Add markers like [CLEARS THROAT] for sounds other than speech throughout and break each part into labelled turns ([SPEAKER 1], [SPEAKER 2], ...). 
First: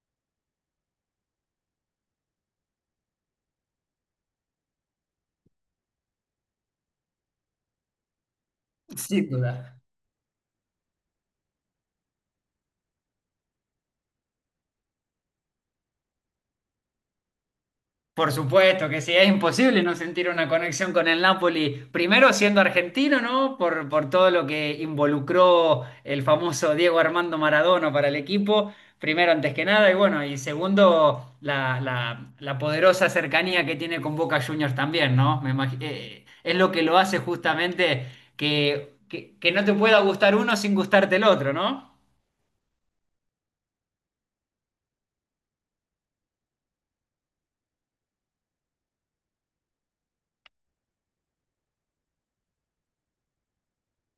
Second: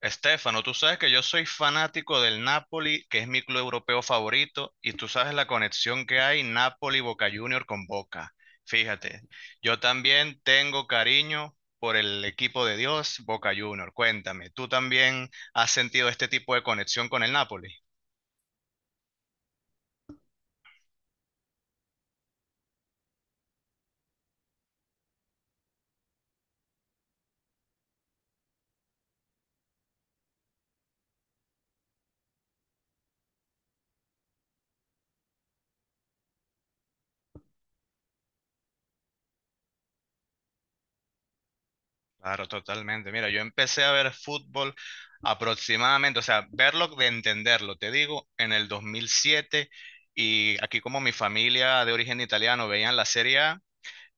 [SPEAKER 1] Estefano, tú sabes que yo soy fanático del Napoli, que es mi club europeo favorito, y tú sabes la conexión que hay Napoli-Boca Junior con Boca. Fíjate,
[SPEAKER 2] Sin
[SPEAKER 1] yo
[SPEAKER 2] duda.
[SPEAKER 1] también tengo cariño por el equipo de Dios, Boca Junior. Cuéntame, ¿tú también has sentido este tipo de conexión con el Napoli?
[SPEAKER 2] Por supuesto que sí, es imposible no sentir una conexión con el Napoli, primero siendo argentino, ¿no? Por todo lo que involucró el famoso Diego Armando Maradona para el equipo, primero antes que nada, y bueno, y segundo, la poderosa cercanía que tiene con Boca Juniors también, ¿no? Es lo que lo hace justamente que no te pueda gustar uno sin gustarte el otro, ¿no?
[SPEAKER 1] Claro, totalmente. Mira, yo empecé a ver fútbol aproximadamente, o sea, verlo de entenderlo, te digo, en el 2007. Y aquí como mi familia de origen italiano veían la Serie A,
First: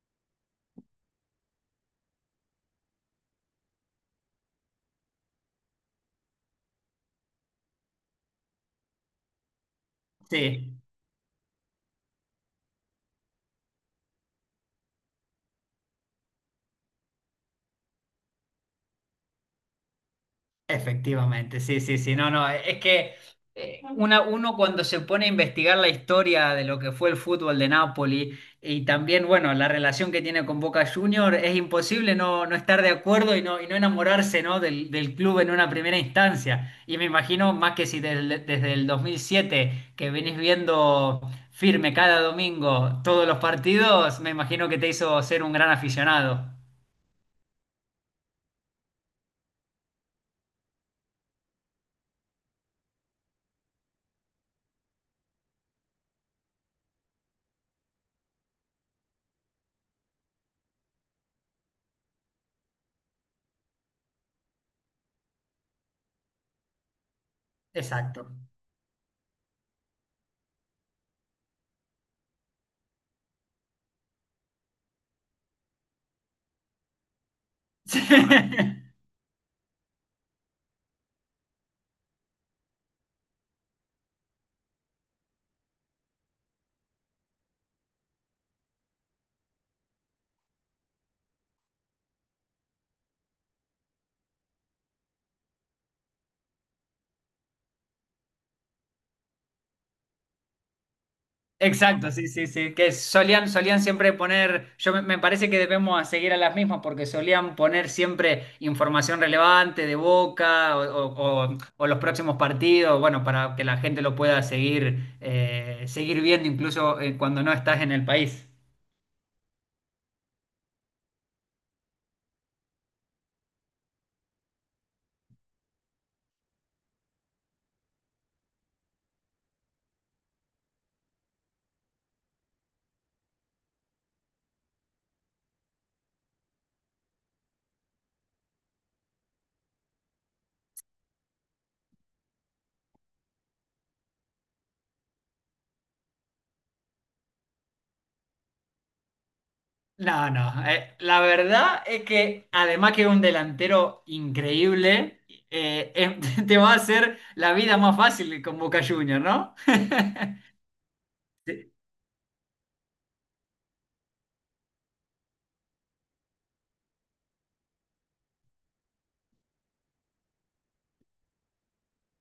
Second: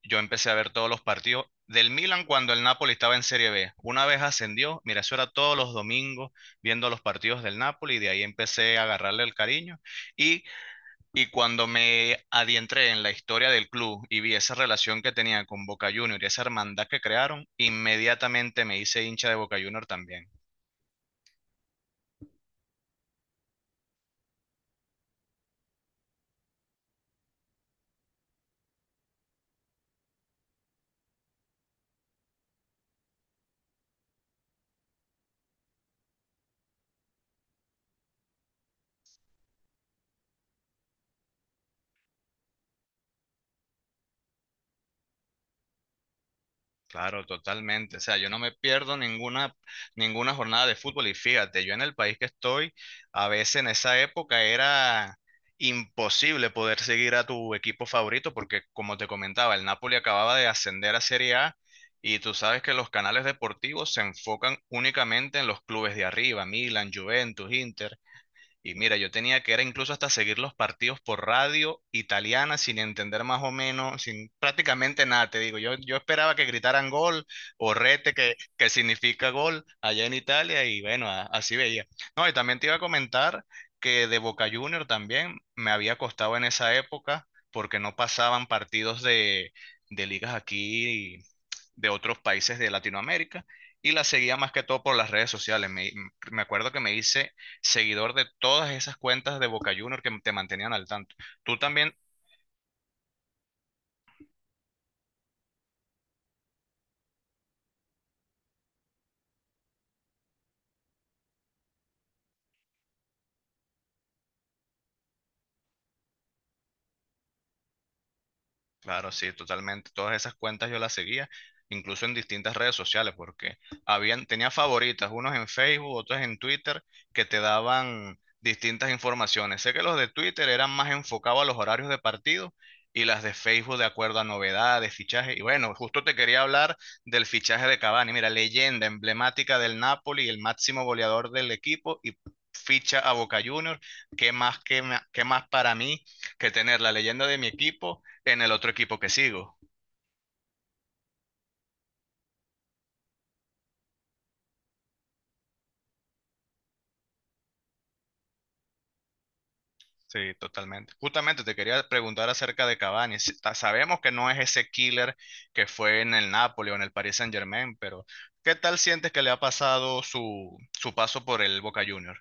[SPEAKER 1] yo empecé a ver todos los partidos del Milan cuando el Napoli estaba en Serie B. Una vez ascendió, mira, eso era todos los domingos viendo los partidos del Napoli y de ahí empecé a agarrarle el cariño. Y,
[SPEAKER 2] Sí.
[SPEAKER 1] y cuando me adentré en la historia del club y vi esa relación que tenía con Boca Juniors y esa hermandad que crearon, inmediatamente me hice hincha de Boca Juniors también.
[SPEAKER 2] Efectivamente, sí, sí, sí, no, no, es que uno cuando se pone a investigar la historia de lo que fue el fútbol de Napoli y también, bueno, la relación que tiene con Boca Juniors, es imposible no estar de acuerdo y no enamorarse, ¿no? del club en una primera instancia. Y me imagino, más que si desde el 2007 que venís viendo firme cada domingo todos los partidos, me imagino que te hizo ser un gran aficionado.
[SPEAKER 1] Claro, totalmente. O sea, yo no me pierdo ninguna jornada de fútbol. Y fíjate, yo en el país que estoy, a veces en esa época era imposible poder seguir a tu equipo favorito porque, como te comentaba, el Napoli acababa de ascender a Serie A y tú sabes que los canales deportivos se enfocan únicamente en los clubes de arriba, Milan, Juventus, Inter.
[SPEAKER 2] Exacto.
[SPEAKER 1] Y mira, yo tenía que era incluso hasta seguir los partidos por radio italiana sin entender más o menos, sin prácticamente nada, te digo. Yo esperaba que gritaran gol o rete, que
[SPEAKER 2] [LAUGHS]
[SPEAKER 1] significa gol allá en Italia, y bueno, así veía. No, y también te iba a comentar que de Boca Junior también me había costado en esa época porque no pasaban partidos de ligas aquí de otros países de Latinoamérica y la seguía más que todo por las redes sociales. Me acuerdo que me hice seguidor de todas esas cuentas de Boca Junior que te mantenían al tanto. Tú también.
[SPEAKER 2] Exacto, sí, sí, sí. Que solían siempre poner, yo me parece que debemos a seguir a las mismas porque solían poner siempre información relevante de Boca o o los próximos partidos, bueno, para que la gente lo pueda seguir, seguir viendo incluso cuando no estás en el país.
[SPEAKER 1] Claro, sí, totalmente. Todas esas cuentas yo las seguía, incluso en distintas redes sociales, porque habían, tenía favoritas, unos en Facebook, otros en Twitter, que te daban distintas informaciones. Sé que los de Twitter eran más enfocados a los horarios de partido y las de Facebook de acuerdo a novedades, fichajes. Y bueno, justo te quería hablar del fichaje de Cavani. Mira, leyenda emblemática del Napoli, el máximo goleador del equipo y ficha a Boca Juniors. ¿Qué más, qué más, qué más para mí que tener la leyenda de mi equipo? En el otro equipo que sigo.
[SPEAKER 2] No, no. La verdad es que además que es un delantero increíble, eh, eh, [LAUGHS] te va a hacer la vida más fácil con Boca Juniors, ¿no?
[SPEAKER 1] Sí, totalmente. Justamente te quería preguntar acerca de Cavani. Sabemos que no es ese killer que fue en el Napoli o en el Paris Saint-Germain, pero ¿qué tal sientes que le ha pasado su paso por el Boca Juniors?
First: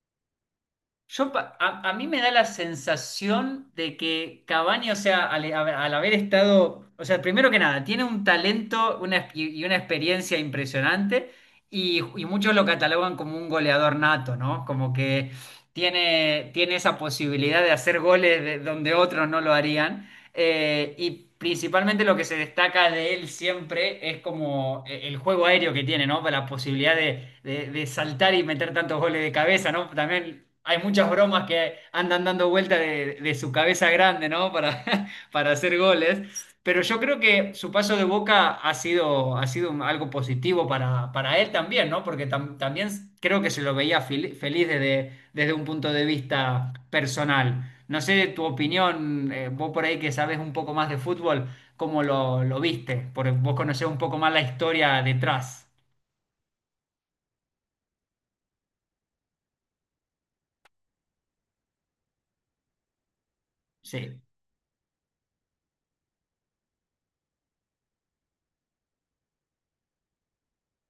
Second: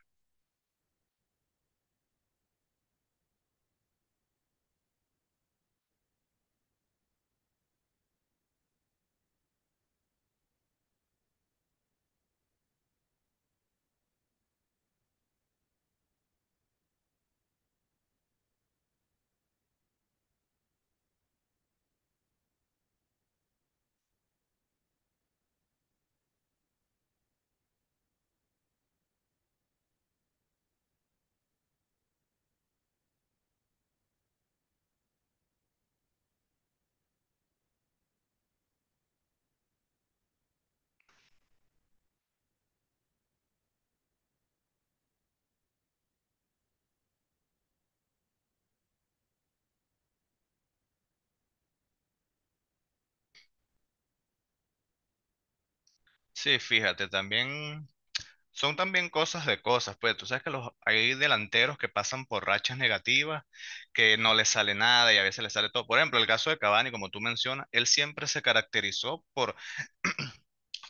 [SPEAKER 2] Yo, a mí me da la sensación de que Cavani, o sea, al haber estado, o sea, primero que nada, tiene un talento y una experiencia impresionante y muchos lo catalogan como un goleador nato, ¿no? Como que tiene esa posibilidad de hacer goles donde otros no lo harían. Y principalmente lo que se destaca de él siempre es como el juego aéreo que tiene, ¿no? La posibilidad de saltar y meter tantos goles de cabeza, ¿no? También hay muchas bromas que andan dando vuelta de su cabeza grande, ¿no? Para, [LAUGHS] para hacer goles. Pero yo creo que su paso de Boca ha sido algo positivo para él también, ¿no? Porque también creo que se lo veía feliz desde un punto de vista personal. No sé tu opinión, vos por ahí que sabes un poco más de fútbol, ¿cómo lo viste? Porque vos conocés un poco más la historia detrás.
[SPEAKER 1] Sí, fíjate, también son también cosas de cosas, pues tú sabes que los, hay delanteros que pasan por rachas negativas, que
[SPEAKER 2] Sí,
[SPEAKER 1] no les sale nada y a veces les sale todo. Por ejemplo, el caso de Cavani, como tú mencionas, él siempre se caracterizó por [CLEARS THROAT]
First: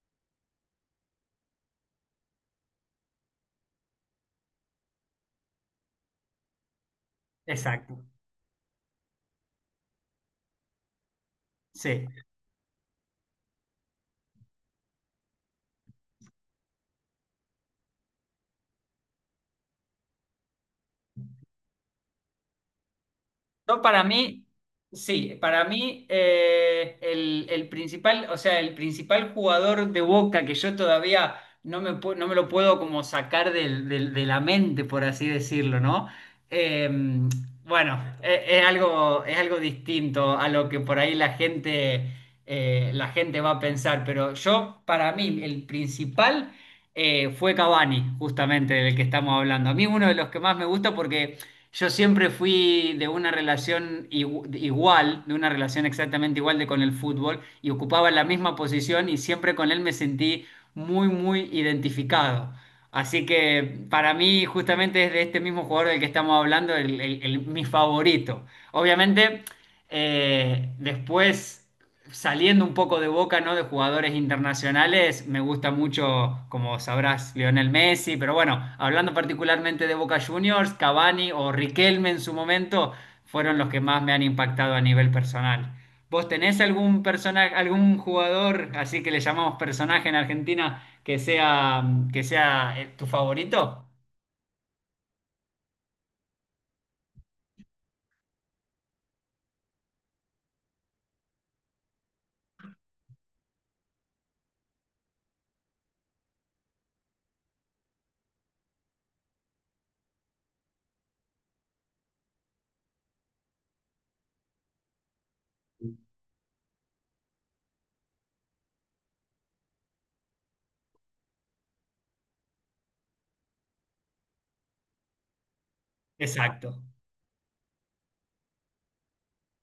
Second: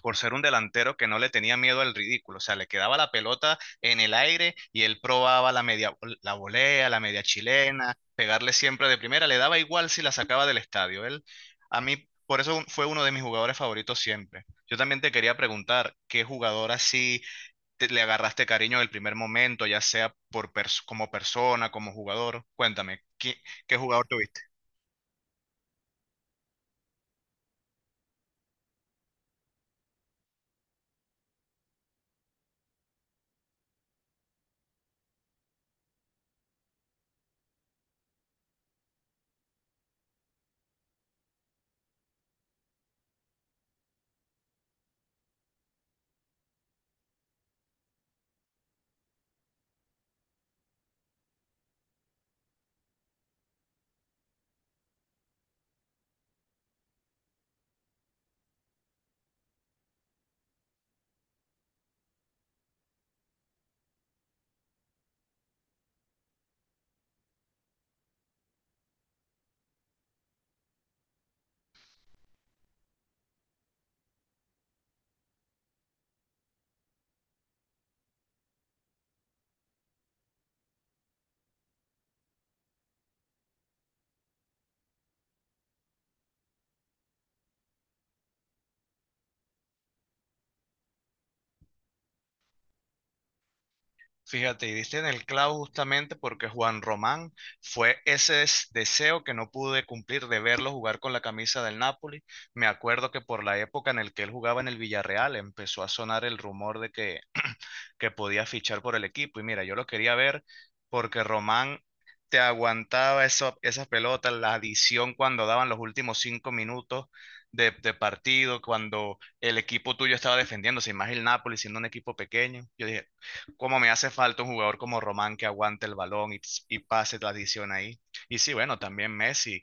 [SPEAKER 1] por ser un delantero que no le tenía miedo al ridículo. O sea, le quedaba la pelota en el aire y él probaba la media, la volea, la media chilena,
[SPEAKER 2] exacto.
[SPEAKER 1] pegarle siempre de primera, le daba igual si la sacaba del estadio. Él, a mí,
[SPEAKER 2] Sí.
[SPEAKER 1] por eso fue uno de mis jugadores favoritos siempre. Yo también te quería preguntar, ¿qué jugador así le agarraste cariño del primer momento, ya sea como persona, como jugador? Cuéntame, ¿qué
[SPEAKER 2] No, para
[SPEAKER 1] jugador tuviste?
[SPEAKER 2] mí, sí, para mí el principal, o sea, el principal jugador de Boca que yo todavía no me lo puedo como sacar de la mente, por así decirlo, ¿no? Eh, es algo distinto a lo que por ahí la gente va a pensar, pero yo, para mí, el principal fue Cavani, justamente del que estamos hablando. A mí uno de los que más me gusta porque... Yo siempre fui de una relación igual, de una relación exactamente igual de con el fútbol y ocupaba la misma posición y siempre con él me sentí muy, muy identificado. Así que para mí justamente es de este mismo jugador del que estamos hablando, mi favorito. Obviamente, después... Saliendo un poco de Boca, ¿no? De jugadores internacionales, me gusta mucho, como sabrás, Lionel Messi, pero bueno, hablando particularmente de Boca Juniors, Cavani o Riquelme en su momento fueron los que más me han impactado a nivel personal. ¿Vos tenés algún personaje, algún jugador, así que le llamamos personaje en Argentina, que sea tu favorito?
[SPEAKER 1] Fíjate, y diste en el clavo justamente porque Juan Román fue ese deseo que no pude cumplir de verlo jugar con la camisa del Napoli. Me acuerdo que por la época en el que él jugaba en el Villarreal empezó a sonar el rumor de que podía fichar por el equipo. Y mira, yo lo quería ver porque Román te aguantaba eso, esas pelotas, la adición cuando daban los últimos 5 minutos de partido, cuando el equipo tuyo estaba defendiéndose, y más el Napoli siendo un equipo pequeño. Yo dije, ¿cómo me hace falta un jugador como Román que aguante el balón y
[SPEAKER 2] Exacto.
[SPEAKER 1] pase la adición ahí? Y sí, bueno, también Messi.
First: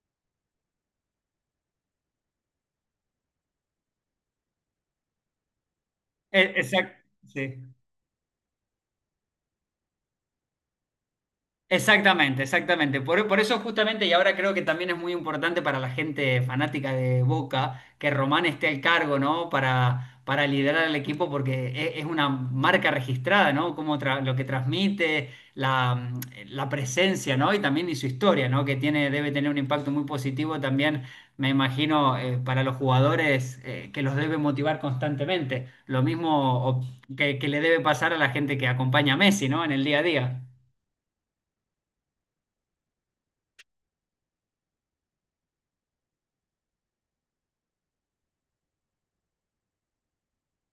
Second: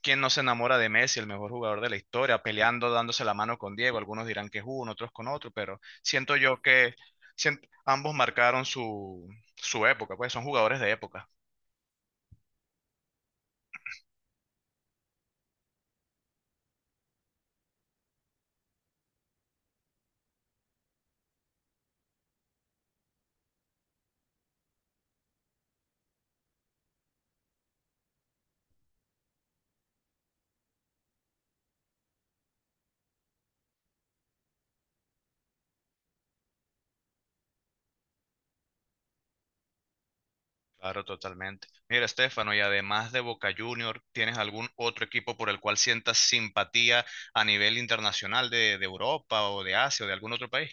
[SPEAKER 1] ¿Quién no se enamora de Messi, el mejor jugador de la historia, peleando, dándose la mano con Diego? Algunos dirán que es uno, otros con otro, pero siento yo que
[SPEAKER 2] Exacto.
[SPEAKER 1] sien-
[SPEAKER 2] sí.
[SPEAKER 1] ambos marcaron su época, pues son jugadores de época.
[SPEAKER 2] Exactamente, exactamente. Por eso justamente, y ahora creo que también es muy importante para la gente fanática de Boca, que Román esté al cargo, ¿no? Para liderar el equipo, porque es una marca registrada, ¿no? Como lo que transmite, la presencia, ¿no? Y también y su historia, ¿no? Que tiene, debe tener un impacto muy positivo también, me imagino, para los jugadores, que los debe motivar constantemente. Lo mismo que le debe pasar a la gente que acompaña a Messi, ¿no? En el día a día.
[SPEAKER 1] Claro, totalmente. Mira, Estefano, y además de Boca Junior, ¿tienes algún otro equipo por el cual sientas simpatía a nivel internacional de Europa o de Asia o de algún otro país?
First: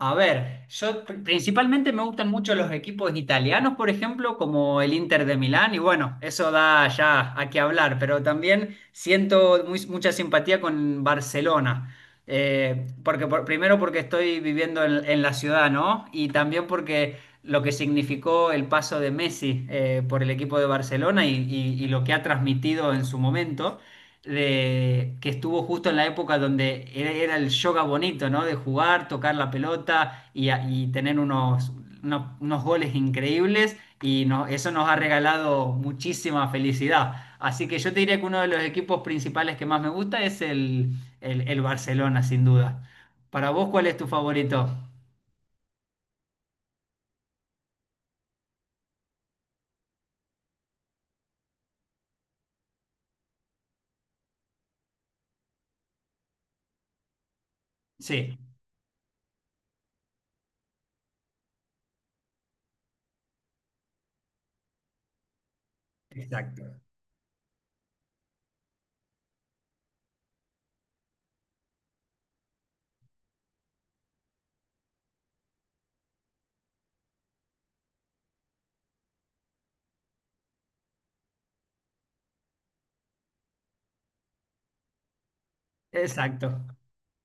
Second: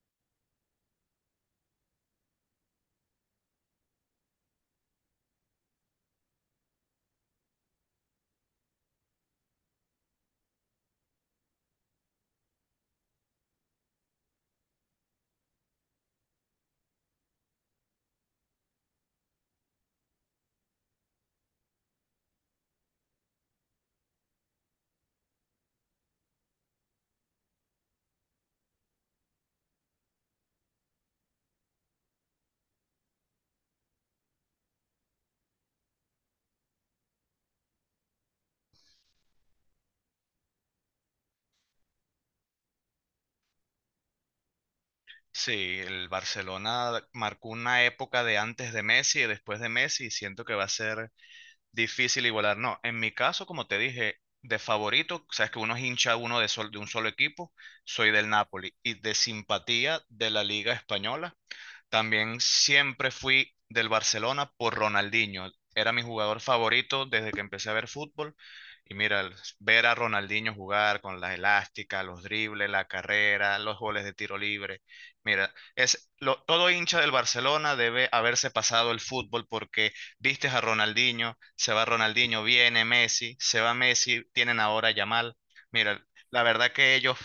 [SPEAKER 2] A ver, yo principalmente me gustan mucho los equipos italianos, por ejemplo, como el Inter de Milán, y bueno, eso da ya a qué hablar, pero también siento mucha simpatía con Barcelona, primero porque estoy viviendo en la ciudad, ¿no? Y también porque lo que significó el paso de Messi por el equipo de Barcelona y, y lo que ha transmitido en su momento que estuvo justo en la época donde era el yoga bonito, ¿no? De jugar, tocar la pelota y, y tener unos goles increíbles y eso nos ha regalado muchísima felicidad. Así que yo te diría que uno de los equipos principales que más me gusta es el Barcelona, sin duda. Para vos, ¿cuál es tu favorito?
[SPEAKER 1] Sí, el Barcelona marcó una época de antes de Messi y después de Messi, y siento que va a ser difícil igualar, no. En mi caso, como te dije, de favorito, sabes que uno es hincha uno de, de un solo equipo, soy del
[SPEAKER 2] Sí,
[SPEAKER 1] Napoli y de simpatía de la Liga Española, también siempre fui del Barcelona por Ronaldinho. Era mi jugador
[SPEAKER 2] Exacto.
[SPEAKER 1] favorito desde que empecé a ver fútbol. Y mira, ver a Ronaldinho jugar con las elásticas, los dribles, la carrera, los goles de tiro libre. Mira, todo hincha del Barcelona debe haberse pasado el fútbol porque vistes a Ronaldinho, se va Ronaldinho, viene Messi, se va Messi, tienen ahora a Yamal. Mira, la
[SPEAKER 2] exacto.
[SPEAKER 1] verdad que ellos,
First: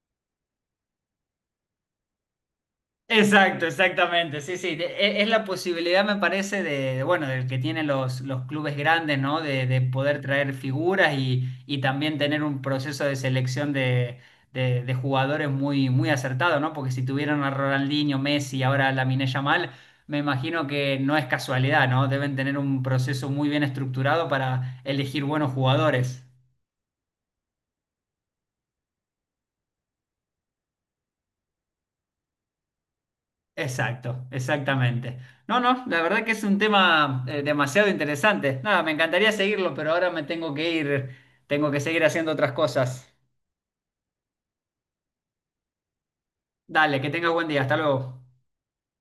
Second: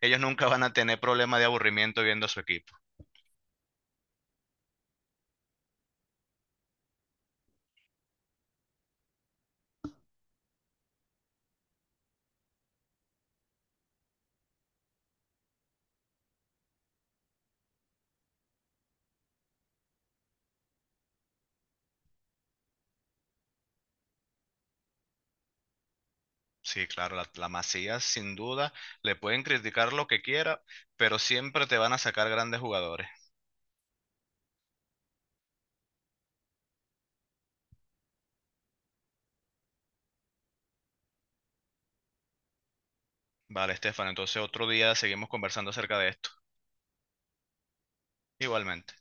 [SPEAKER 1] ellos nunca van a tener problema de aburrimiento viendo a su equipo.
[SPEAKER 2] Exacto, exactamente. Sí, sí. Es la posibilidad, me parece, de, bueno, del que tienen los clubes grandes, ¿no? De poder traer figuras y también tener un proceso de selección de jugadores muy, muy acertado, ¿no? Porque si tuvieron a Ronaldinho, Messi y ahora a Lamine Yamal, me imagino que no es casualidad, ¿no? Deben tener un proceso muy bien estructurado para elegir buenos jugadores.
[SPEAKER 1] Sí, claro, la Masía sin duda, le pueden criticar lo que quiera, pero siempre te van a sacar grandes jugadores.
[SPEAKER 2] Exacto, exactamente. No, no, la verdad que es un tema demasiado interesante. Nada, me encantaría seguirlo, pero ahora me tengo que ir, tengo que seguir haciendo otras cosas.
[SPEAKER 1] Vale, Estefan, entonces otro día seguimos conversando acerca de esto.
[SPEAKER 2] Dale, que tengas buen día, hasta luego.
[SPEAKER 1] Igualmente.